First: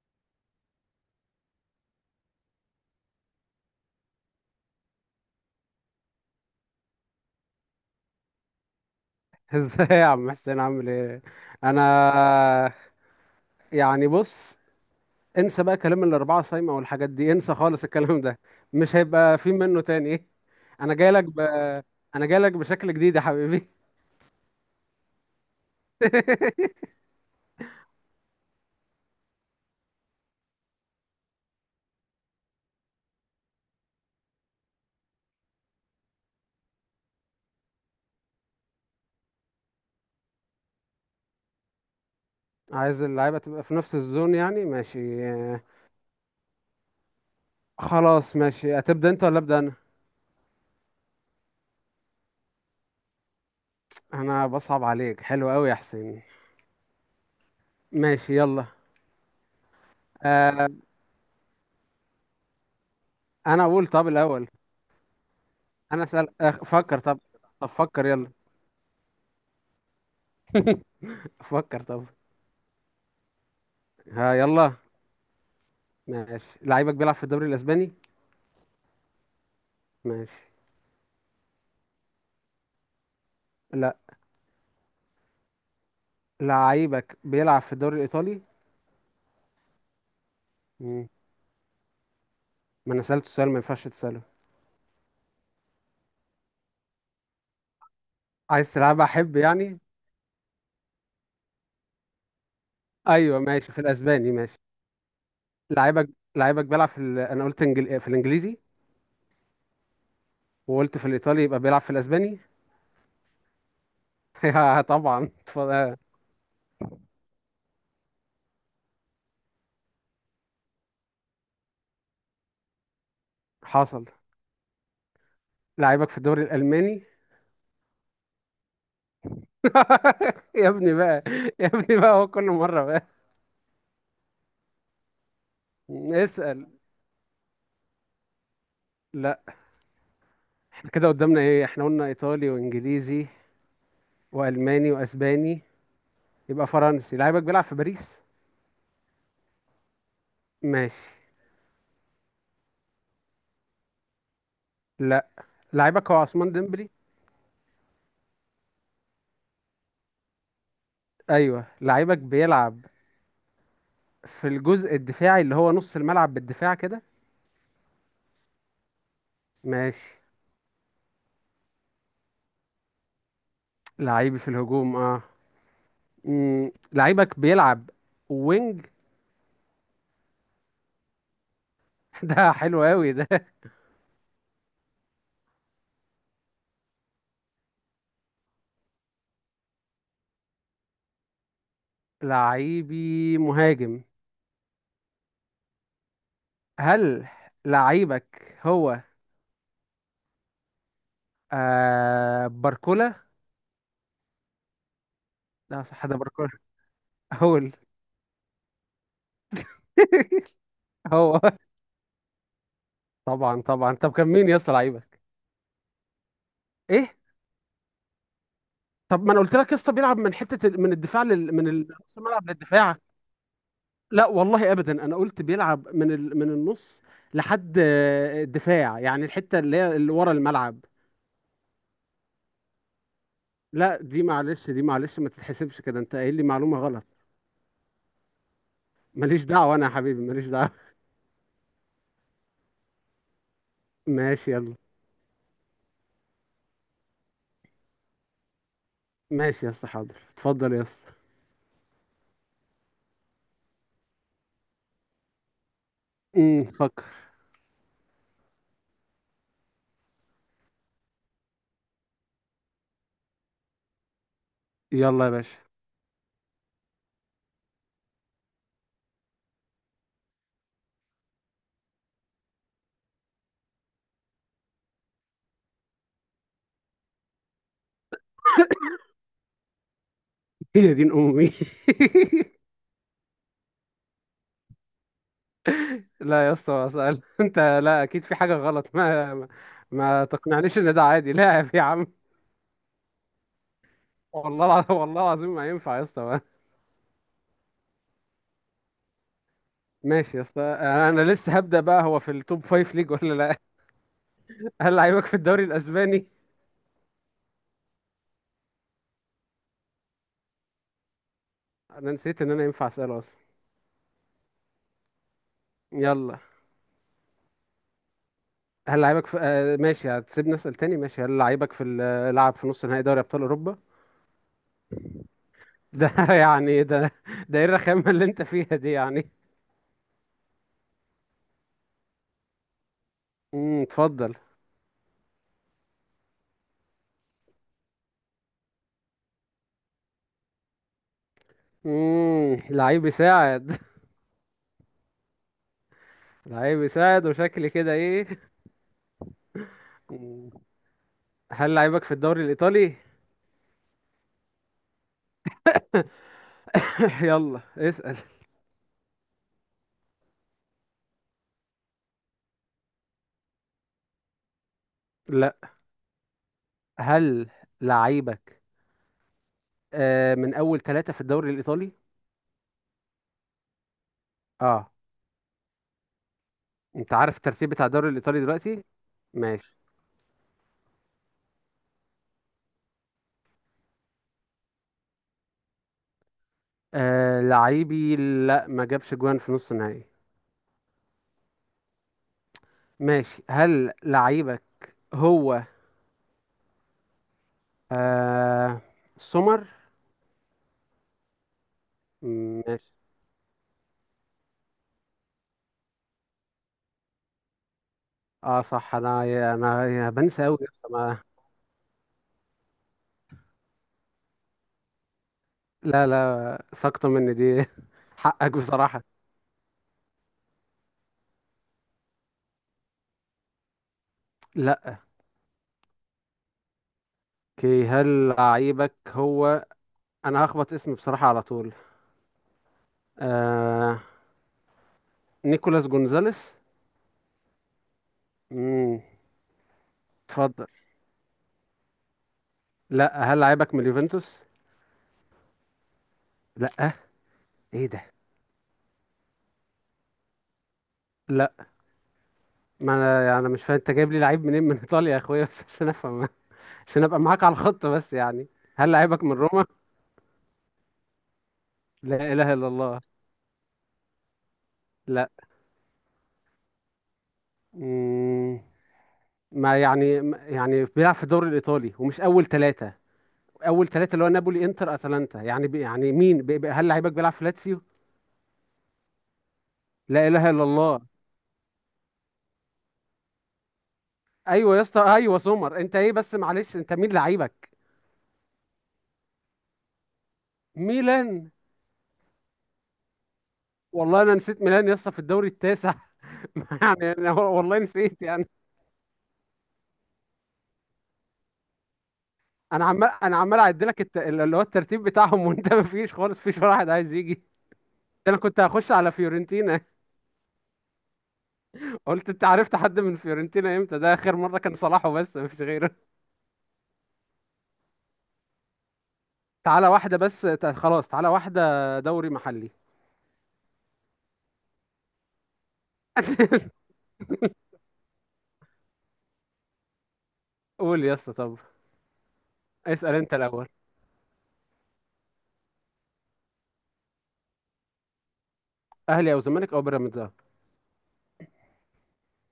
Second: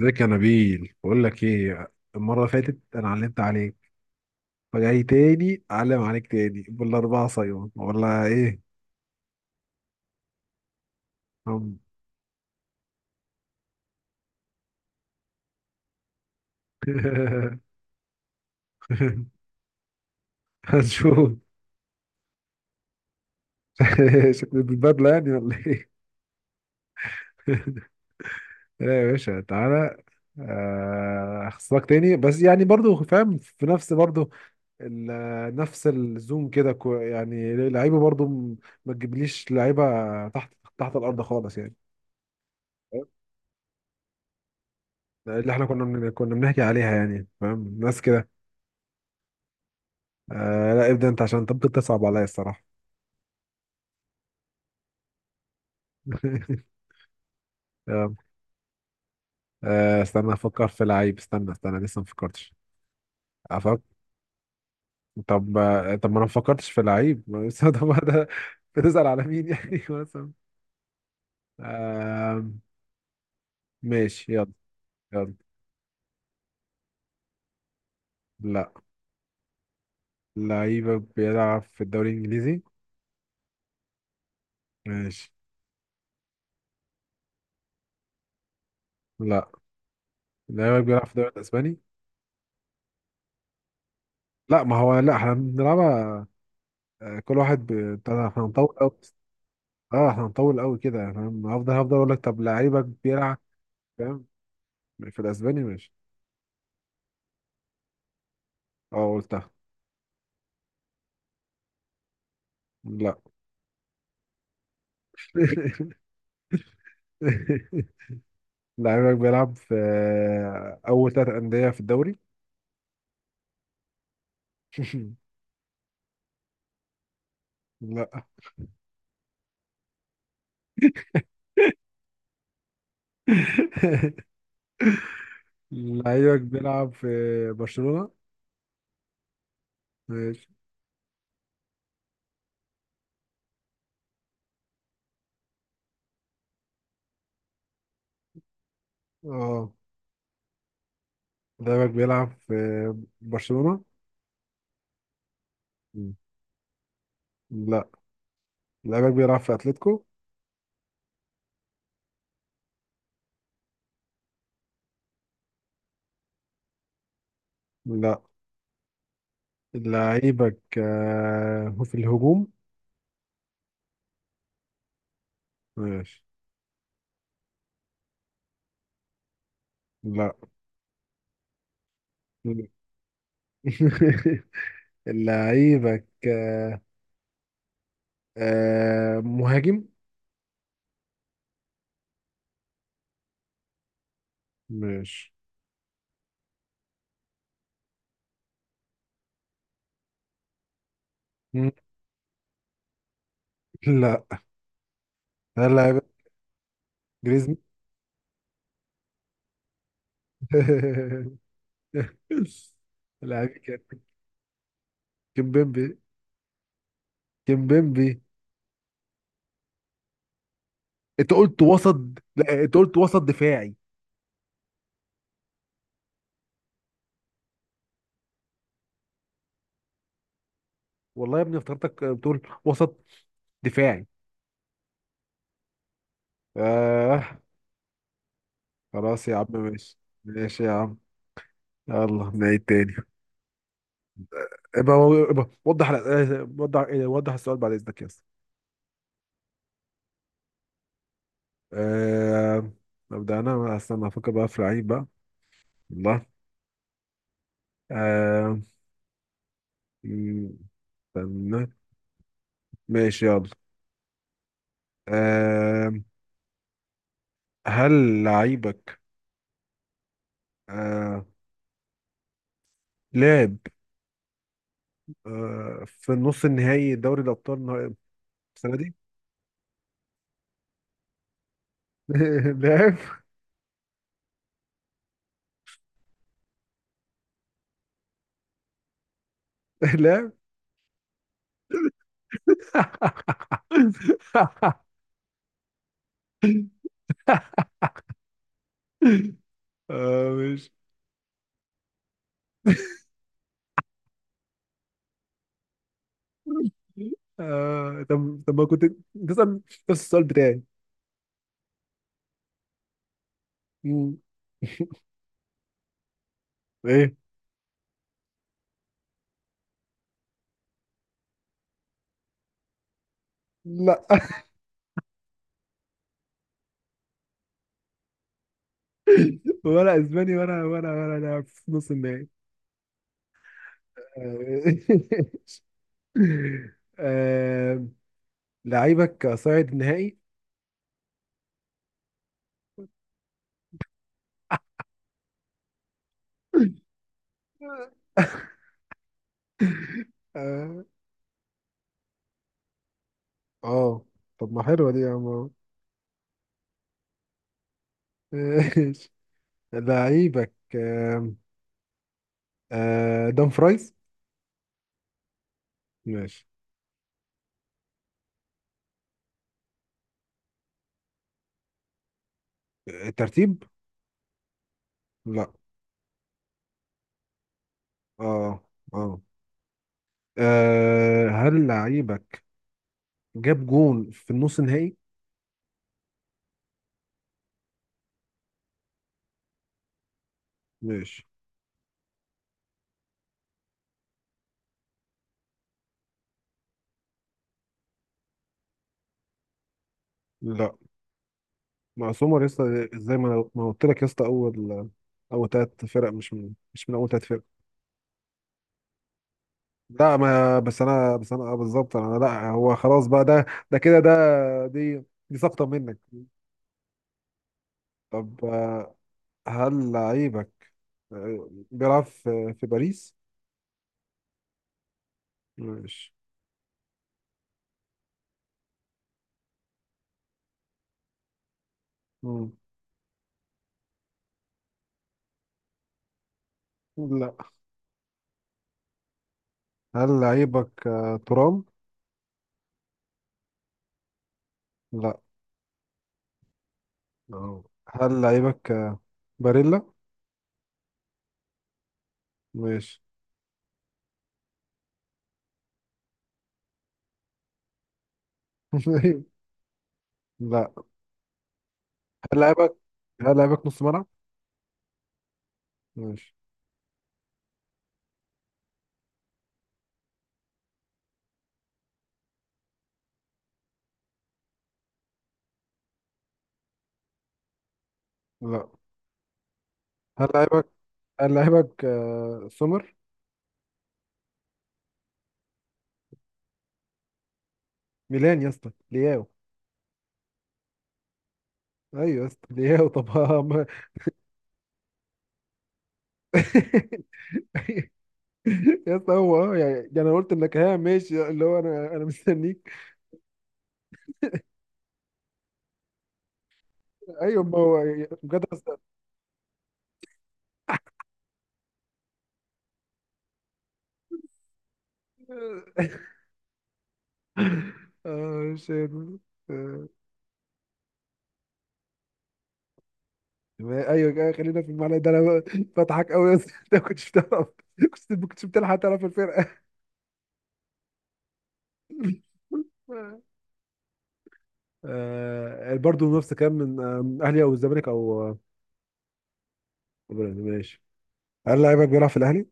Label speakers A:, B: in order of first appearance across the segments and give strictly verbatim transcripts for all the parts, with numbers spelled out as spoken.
A: ازيك يا نبيل؟ بقول لك ايه، المره اللي فاتت انا علمت عليك. فجاي تاني اعلم عليك تاني بالاربعه صيون ولا ايه؟
B: ازاي يا عم حسين، عامل ايه؟
A: هم.
B: انا يعني بص، انسى بقى كلام الاربعه صايمه والحاجات دي، انسى خالص الكلام ده. مش هيبقى في منه تاني ايه؟ انا جاي
A: هنشوف.
B: لك ب... انا جاي لك بشكل جديد يا حبيبي.
A: شكل البدله يعني ولا ايه؟ لا يا باشا، تعالى. آه، اخصك تاني، بس يعني برضو فاهم في نفس برضو، ال- نفس الزوم كده كو- يعني لعيبه برضو م- ما تجيبليش لعيبه تحت، تحت الارض خالص يعني.
B: عايز اللعيبه تبقى في نفس الزون يعني، ماشي
A: اللي
B: آه،
A: احنا كنا من... كنا بنحكي عليها يعني، فاهم، ناس كده.
B: خلاص ماشي، هتبدا انت ولا ابدا انا؟
A: آه، لا، ابدا انت عشان طب بتصعب عليا الصراحه.
B: انا بصعب عليك؟ حلو قوي يا حسين.
A: آه.
B: ماشي يلا.
A: آه، استنى
B: آه،
A: افكر في لعيب، استنى استنى لسه ما فكرتش.
B: انا
A: افكر
B: اقول طب الاول.
A: طب. آه،
B: انا
A: طب ما انا ما
B: اسال، آه،
A: فكرتش في
B: فكر طب.
A: لعيب. ما بس-
B: طب
A: طب
B: فكر
A: ده.
B: يلا.
A: بتسأل على مين يعني؟ مثلا.
B: فكر طب.
A: آه، ماشي،
B: ها
A: يلا.
B: يلا.
A: يلا.
B: ماشي. لعيبك بيلعب في الدوري الاسباني؟
A: لا.
B: ماشي.
A: لعيبك بيلعب في الدوري الانجليزي؟
B: لا.
A: ماشي.
B: لعيبك بيلعب في الدوري الإيطالي؟
A: لا. لعيبك بيلعب
B: مم.
A: في الدوري الاسباني؟
B: ما انا سألته سؤال ما ينفعش تسأله.
A: لا، ما هو لا، احنا بنلعبها. آه، كل واحد ب- بتاع ده، احنا
B: عايز
A: هنطول أوي.
B: تلعبها أحب يعني؟
A: اه، احنا هنطول قوي كده يعني، فاهم، هفضل هفضل اقول لك طب لعيبك
B: أيوه
A: بيلعب.
B: ماشي، في
A: فاهم.
B: الأسباني ماشي.
A: في الاسباني، ماشي.
B: لعيبك، لعيبك بيلعب في ال... أنا قلت إنجل... في الإنجليزي.
A: اه، قلتها.
B: وقلت في الإيطالي، يبقى بيلعب في الأسباني؟
A: لا.
B: يا طبعا اتفضل.
A: لعيبك بيلعب في اول ثلاث انديه في الدوري؟
B: حصل. لعيبك في الدوري الألماني؟
A: لا.
B: يا ابني بقى، يا ابني بقى، هو كل مرة بقى.
A: لعيبك
B: اسأل.
A: بيلعب في برشلونه؟
B: لا.
A: ماشي.
B: احنا كده قدامنا ايه؟ احنا قلنا ايطالي وانجليزي والماني واسباني، يبقى فرنسي. لعيبك بيلعب في باريس؟
A: اه،
B: ماشي.
A: لعيبك بيلعب في برشلونه.
B: لا. لعيبك
A: مم.
B: هو عثمان ديمبلي؟
A: لا، لعيبك بيلعب في اتلتيكو؟
B: ايوه. لعيبك بيلعب في الجزء الدفاعي اللي هو نص الملعب بالدفاع كده؟
A: لا،
B: ماشي.
A: لعيبك آه، في الهجوم؟
B: لعيبي في الهجوم اه.
A: ماشي.
B: مم. لعيبك بيلعب وينج؟
A: لا.
B: ده حلو قوي ده.
A: لعيبك آه، آه، مهاجم؟
B: لعيبي مهاجم؟
A: ماشي.
B: هل لعيبك هو
A: مم.
B: آه باركولا؟
A: لا. هل
B: لا صح، ده
A: لعيبك
B: باركولا
A: جريزمان؟
B: هول. هو طبعا
A: لعيبك
B: طبعا. طب كان مين يا اسطى لعيبك؟
A: كيمبيمبي.
B: ايه؟
A: كيمبيمبي.
B: طب ما انا قلت لك يا اسطى، بيلعب من حته ال- من الدفاع
A: انت
B: لل...
A: قلت
B: من ال-
A: وسط.
B: نص الملعب
A: لا، انت قلت
B: للدفاع.
A: وسط دفاعي.
B: لا والله ابدا، انا قلت بيلعب من ال... من النص لحد آه، الدفاع، يعني الحته اللي هي اللي ورا الملعب.
A: والله يا ابني افتكرتك بتقول وسط
B: لا
A: دفاعي.
B: دي معلش، دي معلش، ما تتحسبش كده، انت قايل لي معلومه غلط.
A: آه. خلاص يا
B: ماليش
A: عم،
B: دعوه انا يا
A: ماشي.
B: حبيبي، ماليش
A: ماشي يا
B: دعوه.
A: عم. يلا نعيد تاني.
B: ماشي يلا.
A: ابقى ابقى وضح آه، وضح آه، وضح السؤال بعد اذنك يا اسطى.
B: ماشي يا اسطى، حاضر، اتفضل يا اسطى.
A: آه، ابدا انا، استنى افكر بقى في لعيب بقى. والله.
B: امم فكر.
A: آه... م- استنى. ماشي، يلا.
B: يلا يا باشا.
A: آه... هل لعيبك آه... لعب آه... في نص النهائي دوري الأبطال النها- السنة دي؟
B: هي دين امي.
A: لعب.
B: لا يا اسطى سأل. انت لا اكيد في حاجه غلط. ما ما, ما
A: لعب.
B: تقنعنيش ان ده عادي. لاعب يا عم. والله الع- والله العظيم ما ينفع يا اسطى بقى.
A: آه...
B: ماشي يا اسطى،
A: ماشي.
B: آه، انا لسه هبدأ بقى. هو في التوب فايف ليج ولا لا؟ هل لعيبك في الدوري الاسباني؟
A: آه... طب طب ما كنت تسأل نفس السؤال بتاعي.
B: انا نسيت ان انا ينفع اساله اصلا.
A: مم.
B: يلا.
A: ايه.
B: هل لعيبك في آه ماشي، هتسيبني اسال تاني؟ ماشي. هل لعيبك في ال- آه، لعب في نص نهائي دوري ابطال اوروبا؟
A: لا،
B: ده يعني ده ده ايه الرخامه اللي انت فيها دي يعني؟
A: ولا اسباني، ولا ولا ولا لاعب في نص النهائي.
B: امم اتفضل.
A: آه. آه... لعيبك صاعد نهائي؟
B: امم لعيب يساعد؟ لعيب يساعد وشكلي كده ايه؟ مم.
A: اه.
B: هل لعيبك في الدوري الايطالي؟
A: آه. طب ما حلوة دي يا عم.
B: يلا اسال.
A: ماشي. لعيبك آم، آه، دان فرايز؟
B: لا.
A: ماشي.
B: هل لعيبك آه من اول ثلاثة في الدوري الايطالي؟
A: الترتيب؟
B: اه.
A: لا.
B: انت عارف الترتيب بتاع الدوري الايطالي
A: اه.
B: دلوقتي؟
A: اه.
B: ماشي.
A: آه، هل لعيبك جاب جون في النص النهائي؟
B: آه لعيبي، لا ما جابش جوان في نص النهائي.
A: ماشي.
B: ماشي. هل لعيبك هو آه سمر؟
A: لا. مع سومر
B: م-
A: يسطا،
B: ماشي.
A: زي ما ما قلت لك يا اسطى، اول اول ثلاث فرق، مش من مش من اول ثلاث فرق.
B: اه صح، انا انا أنا
A: لا،
B: بنسى
A: ما
B: قوي،
A: بس
B: لسه
A: انا
B: ما.
A: بس انا آه بالظبط انا، لا هو خلاص بقى، ده ده كده ده، دي دي سقطة منك.
B: لا لا، ساقطه مني دي،
A: طب
B: حقك
A: آه،
B: بصراحة.
A: هل لعيبك آه، بيلعب في في باريس؟
B: لا.
A: ماشي.
B: اوكي، هل لعيبك هو، انا هخبط اسمي بصراحة على طول،
A: مم.
B: آه نيكولاس جونزاليس؟
A: لا.
B: امم
A: هل
B: اتفضل.
A: لعيبك آه، ترام؟
B: لا. هل لعيبك من اليوفنتوس؟
A: لا.
B: لا.
A: أهو.
B: ايه ده؟
A: هل لعيبك آه، باريلا؟
B: لا، ما
A: ماشي.
B: انا يعني أنا مش فاهم، انت جايب لي لعيب منين من ايطاليا يا اخويا بس عشان افهم، عشان ابقى معاك على الخط بس يعني. هل لعيبك من روما؟
A: لا.
B: لا
A: هل
B: اله الا
A: لعيبك
B: الله.
A: هل لعيبك نص ملعب؟
B: لا.
A: ماشي.
B: امم ما يعني ما- يعني بيلعب في الدوري الايطالي ومش اول ثلاثة. اول ثلاثة اللي هو نابولي انتر اتلانتا، يعني بي، يعني مين، بي بي. هل لعيبك بيلعب في لاتسيو؟
A: لا. هل
B: لا اله الا
A: لعيبك
B: الله.
A: هل لعيبك آه، سومر؟
B: ايوه يا اسطى، ايوه سمر. انت ايه بس؟ معلش، انت مين لعيبك؟
A: ميلان يا اسطى، لياو.
B: ميلان؟
A: ايوه يا اسطى، لياو، طب.
B: والله انا نسيت ميلان يا اسطى في الدوري التاسع. يعني انا والله نسيت يعني.
A: يا اسطى هو، اه يعني ده، انا قلت انك، ها ماشي، اللي هو انا انا مستنيك.
B: انا عمال انا عمال اعد لك الت... اللي هو الترتيب بتاعهم، وانت ما فيش خالص، فيش ولا واحد عايز يجي.
A: ايوه، ما هو يعني
B: انا
A: بجد
B: كنت
A: اصلا.
B: هخش على فيورنتينا. قلت انت عرفت حد من فيورنتينا امتى؟ ده اخر مره كان صلاح وبس، ما فيش غيره.
A: اه، شيت. آه،
B: تعالى واحده بس تع- خلاص، تعالى واحده دوري محلي.
A: آه، ايوه كده، خلينا في المعنى ده، انا ب- بضحك قوي يا اسطى. انت ما كنتش بتعرف، كنت ما كنتش بتلحق تعرف الفرقه.
B: قول يا اسطى طب. اسال انت الاول.
A: آه، برضه نفس كام من آه، اهلي او الزمالك او آه،
B: اهلي او زمالك او بيراميدز أهو.
A: ماشي. هل لعيبك بيلعب في الاهلي؟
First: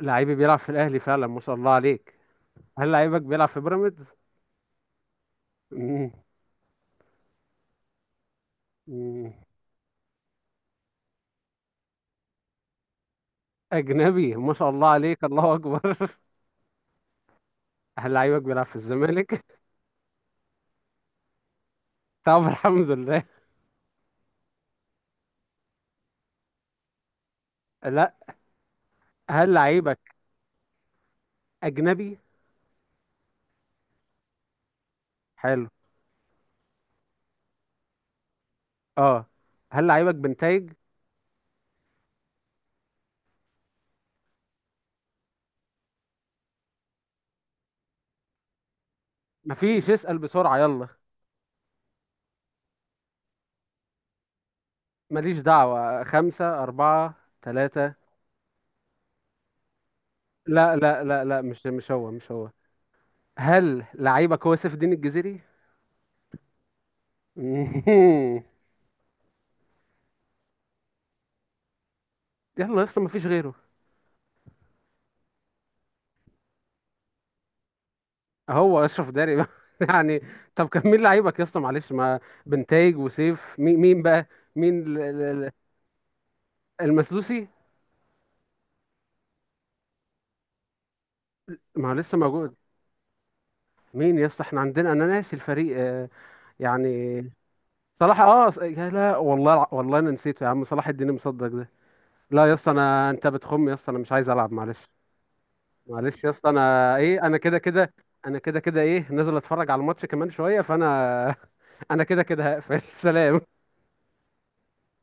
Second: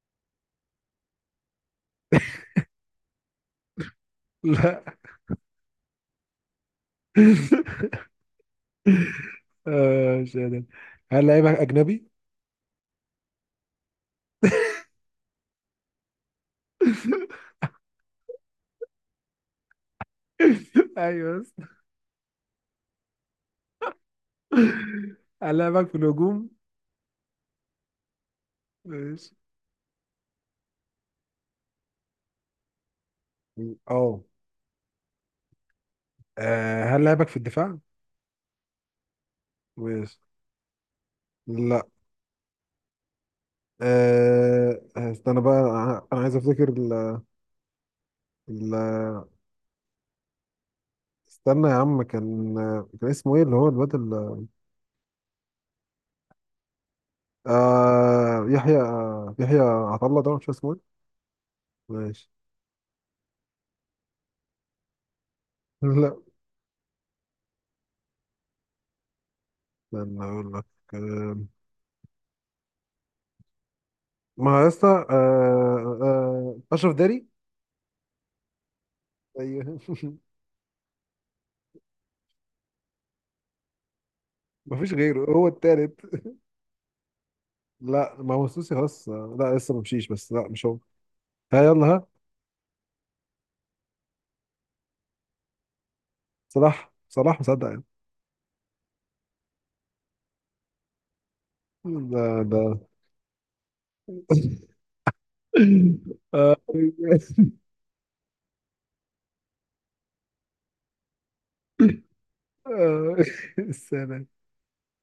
B: لعيبي بيلعب في الاهلي فعلا، ما شاء الله عليك. هل لعيبك بيلعب في بيراميدز؟
A: لا.
B: مم. مم.
A: آه، مش قادر. هل لعيبك اجنبي؟
B: أجنبي، ما شاء الله عليك، الله أكبر. هل لعيبك بيلعب في الزمالك؟
A: ايوه، بس
B: طب الحمد لله.
A: هلاعبك في الهجوم؟
B: لا.
A: ماشي.
B: هل لعيبك أجنبي؟
A: اه.
B: حلو.
A: آه، هل لعبك في الدفاع؟
B: أه. هل لعيبك
A: ماشي.
B: بنتايج؟
A: لا. أه، استنى بقى، انا أنا عايز افتكر ال ال
B: مفيش، اسأل بسرعة يلا.
A: استنى يا عم، كان كان اسمه ايه اللي هو الواد ال-
B: ماليش دعوة. خمسة، أربعة، ثلاثة.
A: آه، يحيى، يحيى عطله، ده مش اسمه
B: لا
A: ايه؟
B: لا لا لا، مش مش هو،
A: ماشي.
B: مش هو. هل لعيبك هو سيف الدين الجزيري؟
A: لا.
B: مهم.
A: استنى اقول لك. آه،
B: يلا يا اسطى مفيش غيره.
A: ما هو يا اسطى آه، آه، اشرف داري.
B: هو أشرف داري بقى.
A: ايوه.
B: يعني. طب كان مين لعيبك يا اسطى معلش، ما بنتايج وسيف، مين مين بقى؟ مين؟
A: مفيش غيره، هو التالت.
B: المسلوسي؟
A: لا، ما هو السوسي، خلاص لا، لسه ما مشيش، بس لا، مش هو. ها يلا،
B: ما هو
A: ها.
B: لسه موجود. مين يا اسطى؟ احنا عندنا، انا ناسي الفريق آه، يعني
A: صلاح صلاح مصدق يعني.
B: صلاح اه، ص- يا لا والله الع- والله انا نسيته يا عم، صلاح الدين مصدق ده.
A: ده.
B: لا يا
A: ده.
B: اسطى، انا، انت بتخم يا اسطى، انا مش عايز العب معلش. معلش يا اسطى، انا
A: آه،
B: ايه، انا كده كده. انا كده كده ايه، نازل اتفرج على الماتش كمان شويه، فانا انا كده كده هقفل.
A: آه،
B: سلام.
A: السلام.